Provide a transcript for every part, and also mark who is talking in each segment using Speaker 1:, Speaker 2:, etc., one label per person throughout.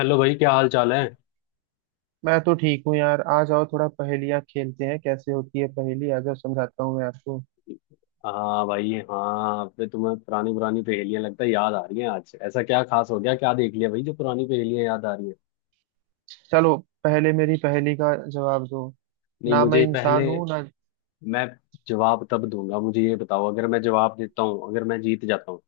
Speaker 1: Hello भाई, क्या हाल चाल है।
Speaker 2: मैं तो ठीक हूँ यार। आ जाओ, थोड़ा पहेलियाँ खेलते हैं। कैसे होती है पहेली आ जाओ समझाता हूँ मैं आपको।
Speaker 1: हाँ भाई हाँ, अब तो तुम्हें पुरानी पुरानी पहेलियां लगता है याद आ रही हैं। आज ऐसा क्या खास हो गया, क्या देख लिया भाई, जो पुरानी पहेलियां याद आ रही हैं।
Speaker 2: चलो पहले मेरी पहेली का जवाब दो।
Speaker 1: नहीं
Speaker 2: ना मैं
Speaker 1: मुझे
Speaker 2: इंसान
Speaker 1: पहले,
Speaker 2: हूँ ना।
Speaker 1: मैं जवाब तब दूंगा। मुझे ये बताओ, अगर मैं जवाब देता हूँ, अगर मैं जीत जाता हूँ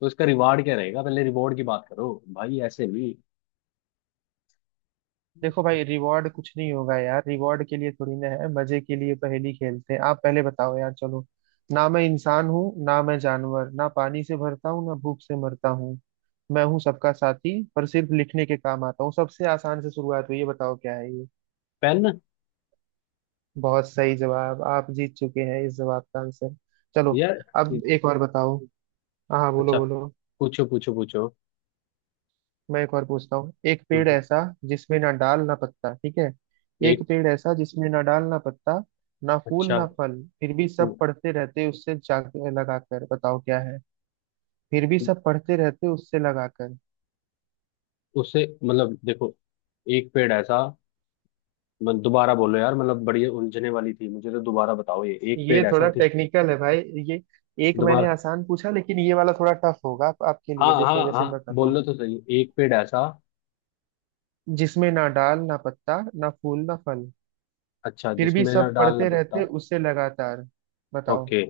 Speaker 1: तो इसका रिवार्ड क्या रहेगा। पहले रिवॉर्ड की बात करो भाई, ऐसे नहीं।
Speaker 2: देखो भाई रिवॉर्ड कुछ नहीं होगा यार। रिवॉर्ड के लिए थोड़ी ना है, मजे के लिए पहेली खेलते हैं। आप पहले बताओ यार, चलो। ना मैं इंसान हूँ ना मैं जानवर, ना पानी से भरता हूँ ना भूख से मरता हूँ। मैं हूँ सबका साथी, पर सिर्फ लिखने के काम आता हूँ। सबसे आसान से शुरुआत हुई, ये बताओ क्या है ये।
Speaker 1: पेन।
Speaker 2: बहुत सही जवाब, आप जीत चुके हैं इस जवाब का आंसर। चलो
Speaker 1: यार
Speaker 2: अब
Speaker 1: एक-
Speaker 2: एक और बताओ। हाँ हाँ, बोलो
Speaker 1: अच्छा,
Speaker 2: बोलो।
Speaker 1: पूछो पूछो पूछो।
Speaker 2: मैं एक और पूछता हूँ। एक पेड़
Speaker 1: हम्म,
Speaker 2: ऐसा जिसमें ना डाल ना पत्ता, ठीक है। एक
Speaker 1: एक।
Speaker 2: पेड़ ऐसा जिसमें ना डाल ना पत्ता, ना फूल
Speaker 1: अच्छा।
Speaker 2: ना फल, फिर भी सब
Speaker 1: उ-
Speaker 2: पढ़ते रहते उससे जाग लगाकर, बताओ क्या है। फिर भी सब पढ़ते रहते उससे लगाकर।
Speaker 1: उसे मतलब, देखो, एक पेड़ ऐसा। मैं दोबारा बोलो यार, मतलब बड़ी उलझने वाली थी मुझे, तो दोबारा बताओ ये एक पेड़
Speaker 2: ये
Speaker 1: ऐसा
Speaker 2: थोड़ा
Speaker 1: थी।
Speaker 2: टेक्निकल है भाई। ये एक मैंने
Speaker 1: दोबारा
Speaker 2: आसान पूछा, लेकिन ये वाला थोड़ा टफ होगा आपके
Speaker 1: हाँ
Speaker 2: लिए। देखो
Speaker 1: हाँ
Speaker 2: जैसे मैं
Speaker 1: हाँ,
Speaker 2: बताता हूँ।
Speaker 1: बोलो तो सही, एक पेड़ ऐसा।
Speaker 2: जिसमें ना डाल ना पत्ता, ना फूल ना फल,
Speaker 1: अच्छा,
Speaker 2: फिर भी
Speaker 1: जिसमें ना
Speaker 2: सब
Speaker 1: डालना
Speaker 2: पढ़ते रहते
Speaker 1: पड़ता।
Speaker 2: उससे लगातार। बताओ
Speaker 1: ओके,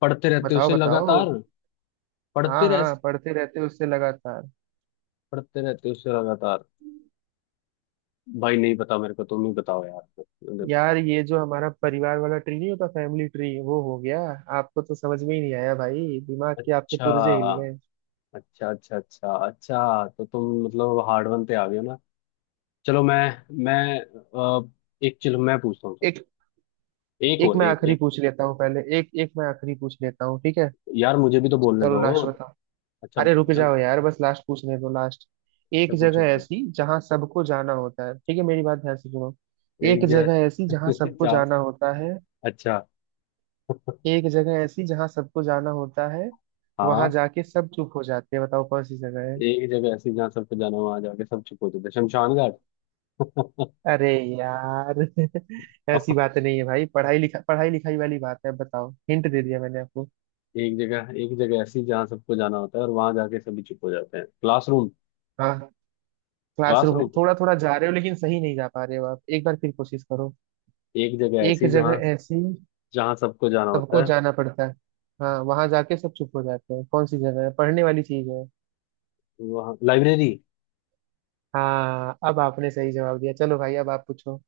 Speaker 1: पढ़ते रहते
Speaker 2: बताओ
Speaker 1: उसे
Speaker 2: बताओ।
Speaker 1: लगातार।
Speaker 2: हाँ
Speaker 1: पढ़ते रह
Speaker 2: हाँ, पढ़ते रहते उससे लगातार।
Speaker 1: पढ़ते रहते उसे लगातार। भाई नहीं पता मेरे को, तुम ही बताओ यार,
Speaker 2: यार ये जो हमारा परिवार वाला ट्री नहीं होता, फैमिली ट्री, वो हो गया। आपको तो समझ में ही नहीं आया भाई, दिमाग के आपके
Speaker 1: अच्छा
Speaker 2: पुर्जे हिल गए।
Speaker 1: अच्छा अच्छा अच्छा। अच्छा तो तुम मतलब हार्ड वन पे आ गए हो ना। चलो मैं अ, एक, चलो मैं पूछता हूँ
Speaker 2: एक
Speaker 1: तुमसे। एक
Speaker 2: एक
Speaker 1: और
Speaker 2: मैं
Speaker 1: एक
Speaker 2: आखिरी
Speaker 1: एक
Speaker 2: पूछ लेता हूँ। पहले एक एक मैं आखिरी पूछ लेता हूँ, ठीक है।
Speaker 1: यार, मुझे भी तो बोलने
Speaker 2: चलो
Speaker 1: दो।
Speaker 2: लास्ट बताओ।
Speaker 1: अच्छा
Speaker 2: अरे रुक
Speaker 1: चल।
Speaker 2: जाओ यार, बस लास्ट पूछने दो, लास्ट।
Speaker 1: अच्छा
Speaker 2: एक
Speaker 1: पूछो
Speaker 2: जगह
Speaker 1: मुझे।
Speaker 2: ऐसी जहाँ सबको जाना होता है, ठीक है मेरी बात ध्यान से सुनो। एक
Speaker 1: एक
Speaker 2: जगह ऐसी जहाँ
Speaker 1: जगह
Speaker 2: सबको
Speaker 1: जा।
Speaker 2: जाना होता है।
Speaker 1: अच्छा
Speaker 2: एक जगह ऐसी जहाँ सबको जाना होता है, वहां
Speaker 1: हाँ।
Speaker 2: जाके सब चुप हो जाते हैं, बताओ कौन सी जगह है।
Speaker 1: एक जगह ऐसी जहाँ सबको जाना, वहां जाके सब चुप हो जाते हैं। शमशान घाट।
Speaker 2: अरे यार ऐसी बात नहीं है भाई, पढ़ाई लिखा पढ़ाई लिखाई वाली बात है, बताओ। हिंट दे दिया मैंने आपको।
Speaker 1: एक जगह ऐसी जहाँ सबको जाना होता है और वहां जाके सभी चुप हो जाते हैं। क्लासरूम।
Speaker 2: हाँ, क्लासरूम
Speaker 1: क्लासरूम
Speaker 2: थोड़ा थोड़ा जा रहे हो लेकिन सही नहीं जा पा रहे हो आप, एक बार फिर कोशिश करो।
Speaker 1: एक जगह
Speaker 2: एक
Speaker 1: ऐसी
Speaker 2: जगह
Speaker 1: जहाँ
Speaker 2: ऐसी
Speaker 1: जहाँ सबको जाना
Speaker 2: सबको
Speaker 1: होता है।
Speaker 2: जाना पड़ता है। हाँ, वहां जाके सब चुप हो जाते हैं, कौन सी जगह है, पढ़ने वाली चीज है।
Speaker 1: वहाँ लाइब्रेरी।
Speaker 2: हाँ, अब आपने सही जवाब दिया। चलो भाई अब आप पूछो।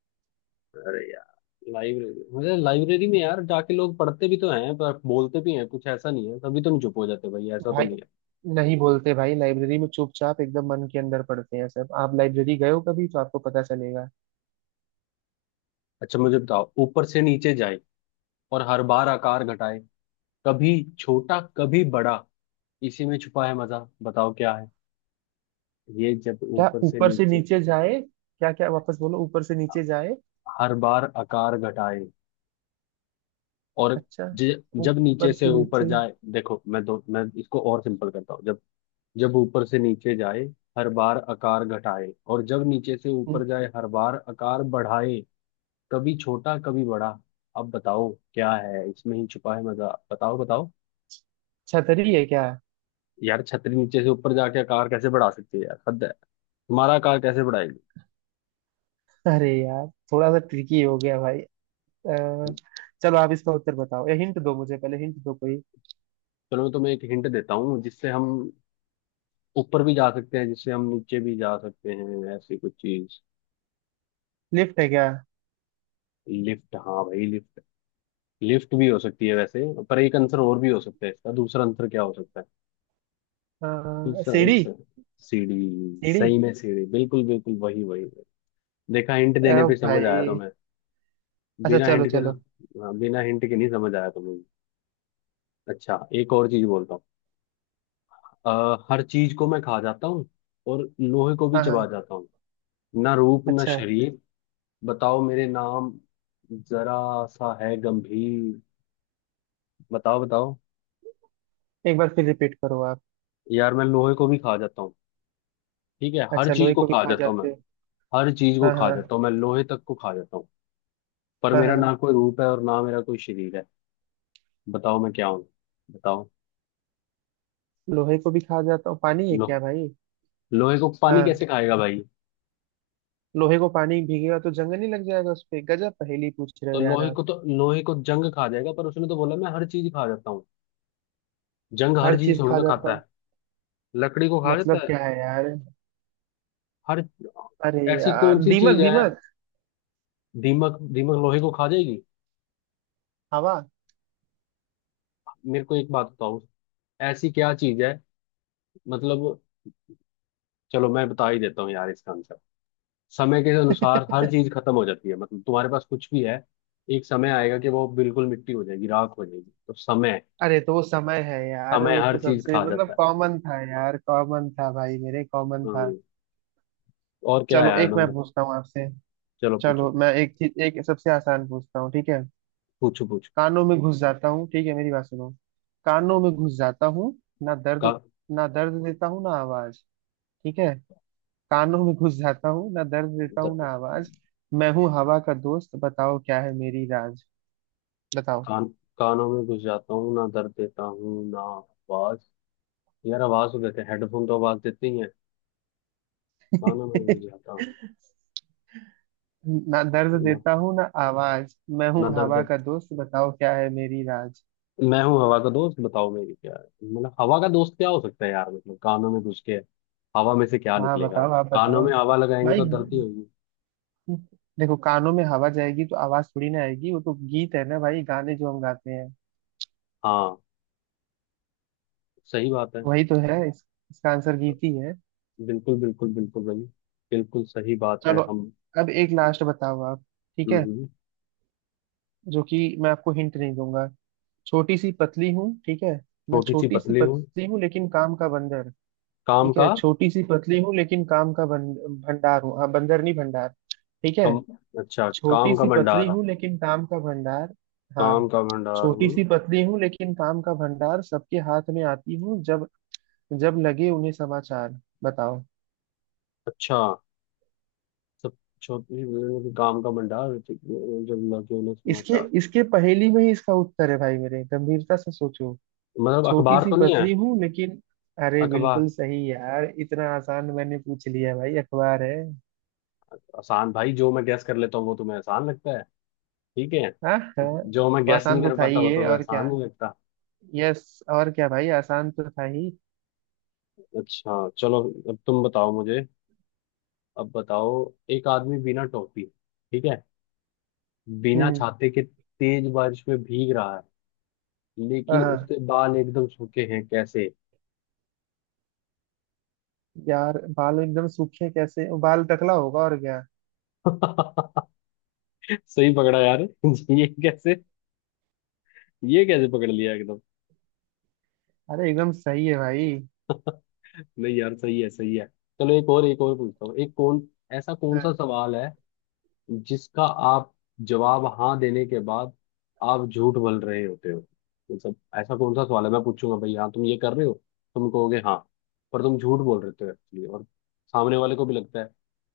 Speaker 1: अरे यार, लाइब्रेरी मुझे लाइब्रेरी में यार जाके लोग पढ़ते भी तो हैं पर बोलते भी हैं, कुछ ऐसा नहीं है तभी तो नहीं चुप हो जाते भाई, ऐसा तो
Speaker 2: भाई
Speaker 1: नहीं है।
Speaker 2: नहीं बोलते भाई, लाइब्रेरी में चुपचाप एकदम मन के अंदर पढ़ते हैं सब। आप लाइब्रेरी गए हो कभी तो आपको पता चलेगा।
Speaker 1: अच्छा मुझे बताओ, ऊपर से नीचे जाए और हर बार आकार घटाए, कभी छोटा कभी बड़ा, इसी में छुपा है मजा, बताओ क्या है। ये जब
Speaker 2: क्या
Speaker 1: ऊपर से
Speaker 2: ऊपर से
Speaker 1: नीचे
Speaker 2: नीचे जाए, क्या क्या, वापस बोलो। ऊपर से नीचे जाए,
Speaker 1: हर बार आकार घटाए और
Speaker 2: अच्छा।
Speaker 1: जब नीचे
Speaker 2: ऊपर
Speaker 1: से
Speaker 2: से
Speaker 1: ऊपर
Speaker 2: नीचे।
Speaker 1: जाए, देखो मैं दो मैं इसको और सिंपल करता हूँ। जब जब ऊपर से नीचे जाए हर बार आकार घटाए और जब नीचे से
Speaker 2: हम्म,
Speaker 1: ऊपर जाए हर बार आकार बढ़ाए, कभी छोटा कभी बड़ा, अब बताओ क्या है, इसमें ही छुपा है मजा, बताओ बताओ।
Speaker 2: छतरी है क्या।
Speaker 1: यार छतरी नीचे से ऊपर जाके आकार कैसे बढ़ा सकती है यार, हद है। तुम्हारा कार कैसे बढ़ाएगी।
Speaker 2: अरे यार, थोड़ा सा ट्रिकी हो गया भाई। अ, चलो आप इसका उत्तर बताओ, या हिंट दो मुझे, पहले हिंट दो कोई।
Speaker 1: चलो मैं तुम्हें एक हिंट देता हूँ, जिससे हम ऊपर भी जा सकते हैं, जिससे हम नीचे भी जा सकते हैं, ऐसी कुछ चीज।
Speaker 2: लिफ्ट है क्या।
Speaker 1: लिफ्ट, हाँ भाई लिफ्ट। लिफ्ट भी हो सकती है वैसे, पर एक आंसर और भी हो सकता है इसका, दूसरा आंसर क्या हो सकता है। दूसरा
Speaker 2: सीढ़ी।
Speaker 1: आंसर सीढ़ी,
Speaker 2: सीढ़ी।
Speaker 1: सही में सीढ़ी, बिल्कुल बिल्कुल, वही वही वही। देखा, हिंट देने पे समझ आया
Speaker 2: भाई
Speaker 1: तुम्हें,
Speaker 2: अच्छा,
Speaker 1: बिना
Speaker 2: चलो
Speaker 1: हिंट के।
Speaker 2: चलो।
Speaker 1: हाँ, बिना हिंट के नहीं समझ आया तुम्हें। अच्छा एक और चीज बोलता हूँ। हर चीज को मैं खा जाता हूँ और लोहे को भी
Speaker 2: हाँ
Speaker 1: चबा
Speaker 2: हाँ।
Speaker 1: जाता हूँ, ना रूप ना
Speaker 2: अच्छा
Speaker 1: शरीर, बताओ मेरे नाम, जरा सा है गंभीर, बताओ बताओ।
Speaker 2: एक बार फिर रिपीट करो आप।
Speaker 1: यार मैं लोहे को भी खा जाता हूँ, ठीक है, हर
Speaker 2: अच्छा
Speaker 1: चीज
Speaker 2: लोहे
Speaker 1: को
Speaker 2: को भी
Speaker 1: खा
Speaker 2: खा
Speaker 1: जाता हूँ मैं।
Speaker 2: जाते हो।
Speaker 1: हर चीज को
Speaker 2: हाँ
Speaker 1: खा
Speaker 2: हाँ।
Speaker 1: जाता हूँ मैं, लोहे तक को खा जाता हूँ, पर
Speaker 2: हाँ
Speaker 1: मेरा
Speaker 2: हाँ।
Speaker 1: ना कोई रूप है और ना मेरा कोई शरीर है, बताओ मैं क्या हूँ, बताओ।
Speaker 2: लोहे को भी खा जाता हूँ, पानी है
Speaker 1: लो,
Speaker 2: क्या भाई।
Speaker 1: लोहे को पानी
Speaker 2: हाँ,
Speaker 1: कैसे खाएगा भाई।
Speaker 2: लोहे को पानी भीगेगा तो जंग नहीं लग जाएगा उस पे। गजब पहेली पूछ रहे
Speaker 1: तो
Speaker 2: हो यार
Speaker 1: लोहे
Speaker 2: आप।
Speaker 1: को तो लोहे को जंग खा जाएगा, पर उसने तो बोला मैं हर चीज खा जाता हूँ। जंग हर
Speaker 2: हर
Speaker 1: चीज
Speaker 2: चीज
Speaker 1: थोड़ी
Speaker 2: खा
Speaker 1: ना
Speaker 2: जाता
Speaker 1: खाता
Speaker 2: हूँ,
Speaker 1: है, लकड़ी को खा
Speaker 2: मतलब
Speaker 1: जाता है।
Speaker 2: क्या है यार।
Speaker 1: हर
Speaker 2: अरे
Speaker 1: ऐसी
Speaker 2: यार,
Speaker 1: कौन सी
Speaker 2: दीमक
Speaker 1: चीज है।
Speaker 2: दीमक।
Speaker 1: दीमक दीमक लोहे को खा जाएगी।
Speaker 2: हवा।
Speaker 1: मेरे को एक बात बताओ, ऐसी क्या चीज है, मतलब। चलो मैं बता ही देता हूँ यार इसका आंसर। समय के अनुसार हर चीज खत्म हो जाती है, मतलब तुम्हारे पास कुछ भी है, एक समय आएगा कि वो बिल्कुल मिट्टी हो जाएगी, राख हो जाएगी, तो समय।
Speaker 2: अरे तो वो समय है यार,
Speaker 1: समय
Speaker 2: वो
Speaker 1: हर
Speaker 2: तो
Speaker 1: चीज
Speaker 2: सबसे
Speaker 1: खा जाता
Speaker 2: मतलब
Speaker 1: है।
Speaker 2: कॉमन था यार, कॉमन था भाई मेरे, कॉमन था।
Speaker 1: हम्म, और क्या है
Speaker 2: चलो
Speaker 1: यार,
Speaker 2: एक मैं
Speaker 1: मतलब।
Speaker 2: पूछता हूँ आपसे।
Speaker 1: चलो पूछो
Speaker 2: चलो मैं एक चीज, एक सबसे आसान पूछता हूँ, ठीक है।
Speaker 1: पूछो पूछो।
Speaker 2: कानों में घुस जाता हूँ, ठीक है मेरी बात सुनो। कानों में घुस जाता हूँ, ना
Speaker 1: का,
Speaker 2: दर्द, ना दर्द देता हूँ ना आवाज, ठीक है। कानों में घुस जाता हूँ, ना दर्द देता हूँ ना
Speaker 1: दर्द-
Speaker 2: आवाज, मैं हूँ हवा का दोस्त, बताओ क्या है मेरी राज। बताओ।
Speaker 1: कान कानों में घुस जाता हूँ, ना दर्द देता हूँ ना आवाज। यार आवाज तो देते हैं, हेडफोन तो आवाज देते ही है। कानों में घुस जाता हूँ,
Speaker 2: ना दर्द
Speaker 1: ना
Speaker 2: देता हूँ ना आवाज, मैं
Speaker 1: ना
Speaker 2: हूँ हवा
Speaker 1: दर्द।
Speaker 2: का दोस्त, बताओ क्या है मेरी राज।
Speaker 1: मैं हूँ हवा का दोस्त, बताओ मेरी क्या है। मतलब हवा का दोस्त क्या हो सकता है यार, मतलब कानों में घुस के हवा में से क्या
Speaker 2: हाँ
Speaker 1: निकलेगा।
Speaker 2: बताओ, आप
Speaker 1: कानों
Speaker 2: बताओ
Speaker 1: में हवा लगाएंगे
Speaker 2: भाई।
Speaker 1: तो दर्द ही होगी।
Speaker 2: देखो कानों में हवा जाएगी तो आवाज थोड़ी ना आएगी, वो तो गीत है ना भाई, गाने जो हम गाते हैं,
Speaker 1: हाँ, सही बात है।
Speaker 2: वही तो है। इसका आंसर गीत ही है।
Speaker 1: बिल्कुल बिल्कुल बिल्कुल भाई, बिल्कुल सही बात है
Speaker 2: चलो
Speaker 1: हम।
Speaker 2: अब एक लास्ट बताओ आप, ठीक
Speaker 1: हम्म,
Speaker 2: है।
Speaker 1: हम्म।
Speaker 2: जो कि मैं आपको हिंट नहीं दूंगा। छोटी सी पतली हूँ, ठीक है। मैं
Speaker 1: छोटी सी
Speaker 2: छोटी सी
Speaker 1: पतली हूँ,
Speaker 2: पतली हूँ लेकिन काम का बंदर,
Speaker 1: काम
Speaker 2: ठीक
Speaker 1: का,
Speaker 2: है। छोटी सी पतली हूँ लेकिन काम का बंद, भंडार हूँ। हाँ बंदर नहीं भंडार, ठीक है।
Speaker 1: कम अच्छा काम
Speaker 2: छोटी
Speaker 1: का
Speaker 2: सी पतली
Speaker 1: भंडार,
Speaker 2: हूँ लेकिन काम का भंडार। हाँ।
Speaker 1: काम का भंडार
Speaker 2: छोटी
Speaker 1: हूँ।
Speaker 2: सी पतली हूँ लेकिन काम का भंडार, सबके हाथ में आती हूँ जब, जब लगे उन्हें समाचार, बताओ।
Speaker 1: अच्छा, सब, छोटी, काम का भंडार जब लगे उन्हें
Speaker 2: इसके
Speaker 1: समाचार।
Speaker 2: इसके पहेली में ही इसका उत्तर है भाई मेरे, गंभीरता से सोचो।
Speaker 1: मतलब
Speaker 2: छोटी
Speaker 1: अखबार
Speaker 2: सी
Speaker 1: तो नहीं है।
Speaker 2: पतली हूँ लेकिन, अरे
Speaker 1: अखबार
Speaker 2: बिल्कुल सही यार। इतना आसान मैंने पूछ लिया भाई, अखबार है।
Speaker 1: आसान भाई, जो मैं गैस कर लेता हूँ वो तुम्हें आसान लगता है, ठीक है।
Speaker 2: हाँ हाँ।
Speaker 1: जो मैं
Speaker 2: तो
Speaker 1: गैस नहीं
Speaker 2: आसान तो
Speaker 1: कर
Speaker 2: था
Speaker 1: पाता
Speaker 2: ही
Speaker 1: वो
Speaker 2: ये,
Speaker 1: तुम्हें
Speaker 2: और क्या।
Speaker 1: आसान नहीं लगता।
Speaker 2: यस और क्या भाई, आसान तो था ही।
Speaker 1: अच्छा चलो, अब तुम बताओ मुझे, अब बताओ। एक आदमी बिना टोपी, ठीक है, बिना
Speaker 2: हम्म।
Speaker 1: छाते के तेज बारिश में भीग रहा है,
Speaker 2: हाँ
Speaker 1: लेकिन
Speaker 2: हाँ।
Speaker 1: उसके बाल एकदम सूखे हैं, कैसे।
Speaker 2: यार बाल एकदम सूखे कैसे, बाल टकला होगा और क्या।
Speaker 1: सही पकड़ा यार। ये कैसे, ये कैसे पकड़ लिया एकदम।
Speaker 2: अरे एकदम सही है भाई।
Speaker 1: नहीं यार, सही है सही है। चलो एक और, एक और पूछता हूँ। एक कौन ऐसा कौन
Speaker 2: हाँ,
Speaker 1: सा सवाल है जिसका आप जवाब हाँ देने के बाद आप झूठ बोल रहे होते हो, मतलब ऐसा कौन सा सवाल है, मैं पूछूंगा भाई हाँ तुम ये कर रहे हो, तुम कहोगे हाँ, पर तुम झूठ बोल रहे हो एक्चुअली, और सामने वाले को भी लगता है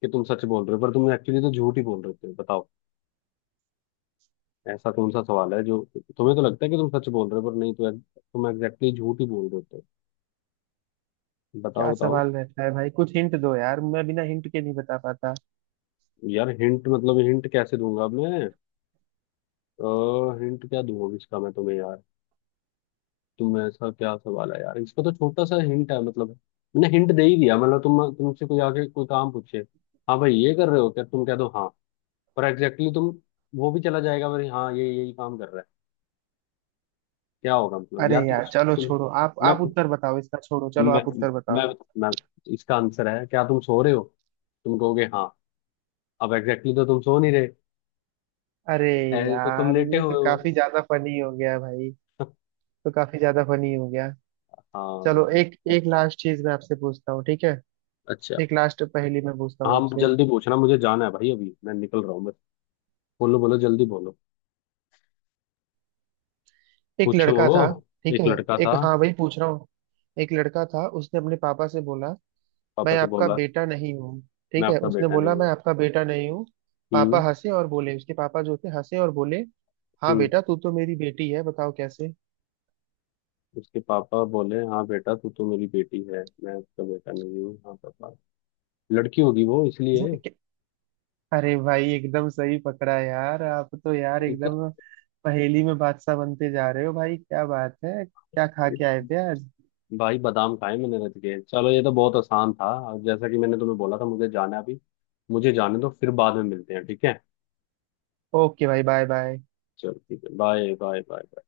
Speaker 1: कि तुम सच बोल रहे हो, पर तुम एक्चुअली तो झूठ ही बोल रहे होते हो, बताओ ऐसा कौन सा सवाल है जो तुम्हें तो लगता है कि तुम सच बोल रहे हो, पर नहीं तो, तुम एग्जैक्टली झूठ ही बोल रहे होते हो,
Speaker 2: क्या
Speaker 1: बताओ बताओ।
Speaker 2: सवाल रहता है भाई, कुछ हिंट दो यार, मैं बिना हिंट के नहीं बता पाता।
Speaker 1: यार हिंट, मतलब हिंट कैसे दूंगा अब मैं, हिंट क्या दूंगा इसका मैं तुम्हें यार, तुम ऐसा क्या सवाल है यार, इसका तो छोटा सा हिंट है, मतलब मैंने हिंट दे ही दिया। मतलब तुमसे कोई आके कोई काम पूछे, हाँ भाई ये कर रहे हो क्या, तुम कह दो हाँ, पर एग्जैक्टली exactly तुम वो भी चला जाएगा भाई, हाँ ये यही काम कर रहा है, क्या होगा मतलब
Speaker 2: अरे
Speaker 1: यार। तुम
Speaker 2: यार, चलो
Speaker 1: तुम
Speaker 2: छोड़ो,
Speaker 1: मैं
Speaker 2: आप उत्तर बताओ इसका, छोड़ो चलो
Speaker 1: मैं
Speaker 2: आप उत्तर
Speaker 1: मैं,
Speaker 2: बताओ।
Speaker 1: मैं इसका आंसर है, क्या तुम सो रहे हो, तुम कहोगे हाँ, अब एग्जैक्टली exactly तो तुम सो नहीं रहे,
Speaker 2: अरे
Speaker 1: ऐसे तो तुम
Speaker 2: यार,
Speaker 1: लेटे
Speaker 2: ये
Speaker 1: हुए
Speaker 2: तो
Speaker 1: हो।
Speaker 2: काफी ज्यादा फनी हो गया भाई। तो काफी ज्यादा फनी हो गया। चलो
Speaker 1: हाँ।
Speaker 2: एक, एक लास्ट चीज मैं आपसे पूछता हूँ, ठीक है।
Speaker 1: अच्छा।
Speaker 2: एक लास्ट पहेली मैं पूछता हूँ
Speaker 1: हाँ
Speaker 2: आपसे।
Speaker 1: जल्दी पूछना, मुझे जाना है भाई, अभी मैं निकल रहा हूँ बस, बोलो बोलो जल्दी बोलो।
Speaker 2: एक
Speaker 1: पूछो।
Speaker 2: लड़का था, ठीक
Speaker 1: एक
Speaker 2: है।
Speaker 1: लड़का था,
Speaker 2: एक, हाँ भाई पूछ रहा हूँ। एक लड़का था, उसने अपने पापा से बोला
Speaker 1: पापा
Speaker 2: मैं
Speaker 1: से
Speaker 2: आपका
Speaker 1: बोला
Speaker 2: बेटा नहीं हूँ।
Speaker 1: मैं
Speaker 2: ठीक है
Speaker 1: आपका
Speaker 2: उसने
Speaker 1: बेटा नहीं
Speaker 2: बोला मैं
Speaker 1: हूँ।
Speaker 2: आपका बेटा नहीं हूँ। पापा
Speaker 1: हम्म,
Speaker 2: हंसे और बोले, उसके पापा जो थे हंसे और बोले, हाँ
Speaker 1: हम्म।
Speaker 2: बेटा तू तो मेरी बेटी है, बताओ कैसे।
Speaker 1: उसके पापा बोले हाँ बेटा तू तो मेरी बेटी है, मैं उसका बेटा नहीं हूँ हाँ पापा, लड़की होगी वो इसलिए।
Speaker 2: अरे भाई एकदम सही पकड़ा यार, आप तो यार
Speaker 1: ये तो
Speaker 2: एकदम पहेली में बादशाह बनते जा रहे हो भाई, क्या बात है, क्या खा
Speaker 1: ये-
Speaker 2: के आए थे आज।
Speaker 1: भाई बादाम खाए मैंने रच के, चलो ये तो बहुत आसान था। और जैसा कि मैंने तुम्हें बोला था, मुझे जाना है अभी, मुझे जाने दो, फिर बाद में मिलते हैं, ठीक है।
Speaker 2: ओके भाई, बाय बाय।
Speaker 1: चलो ठीक है, बाय बाय बाय।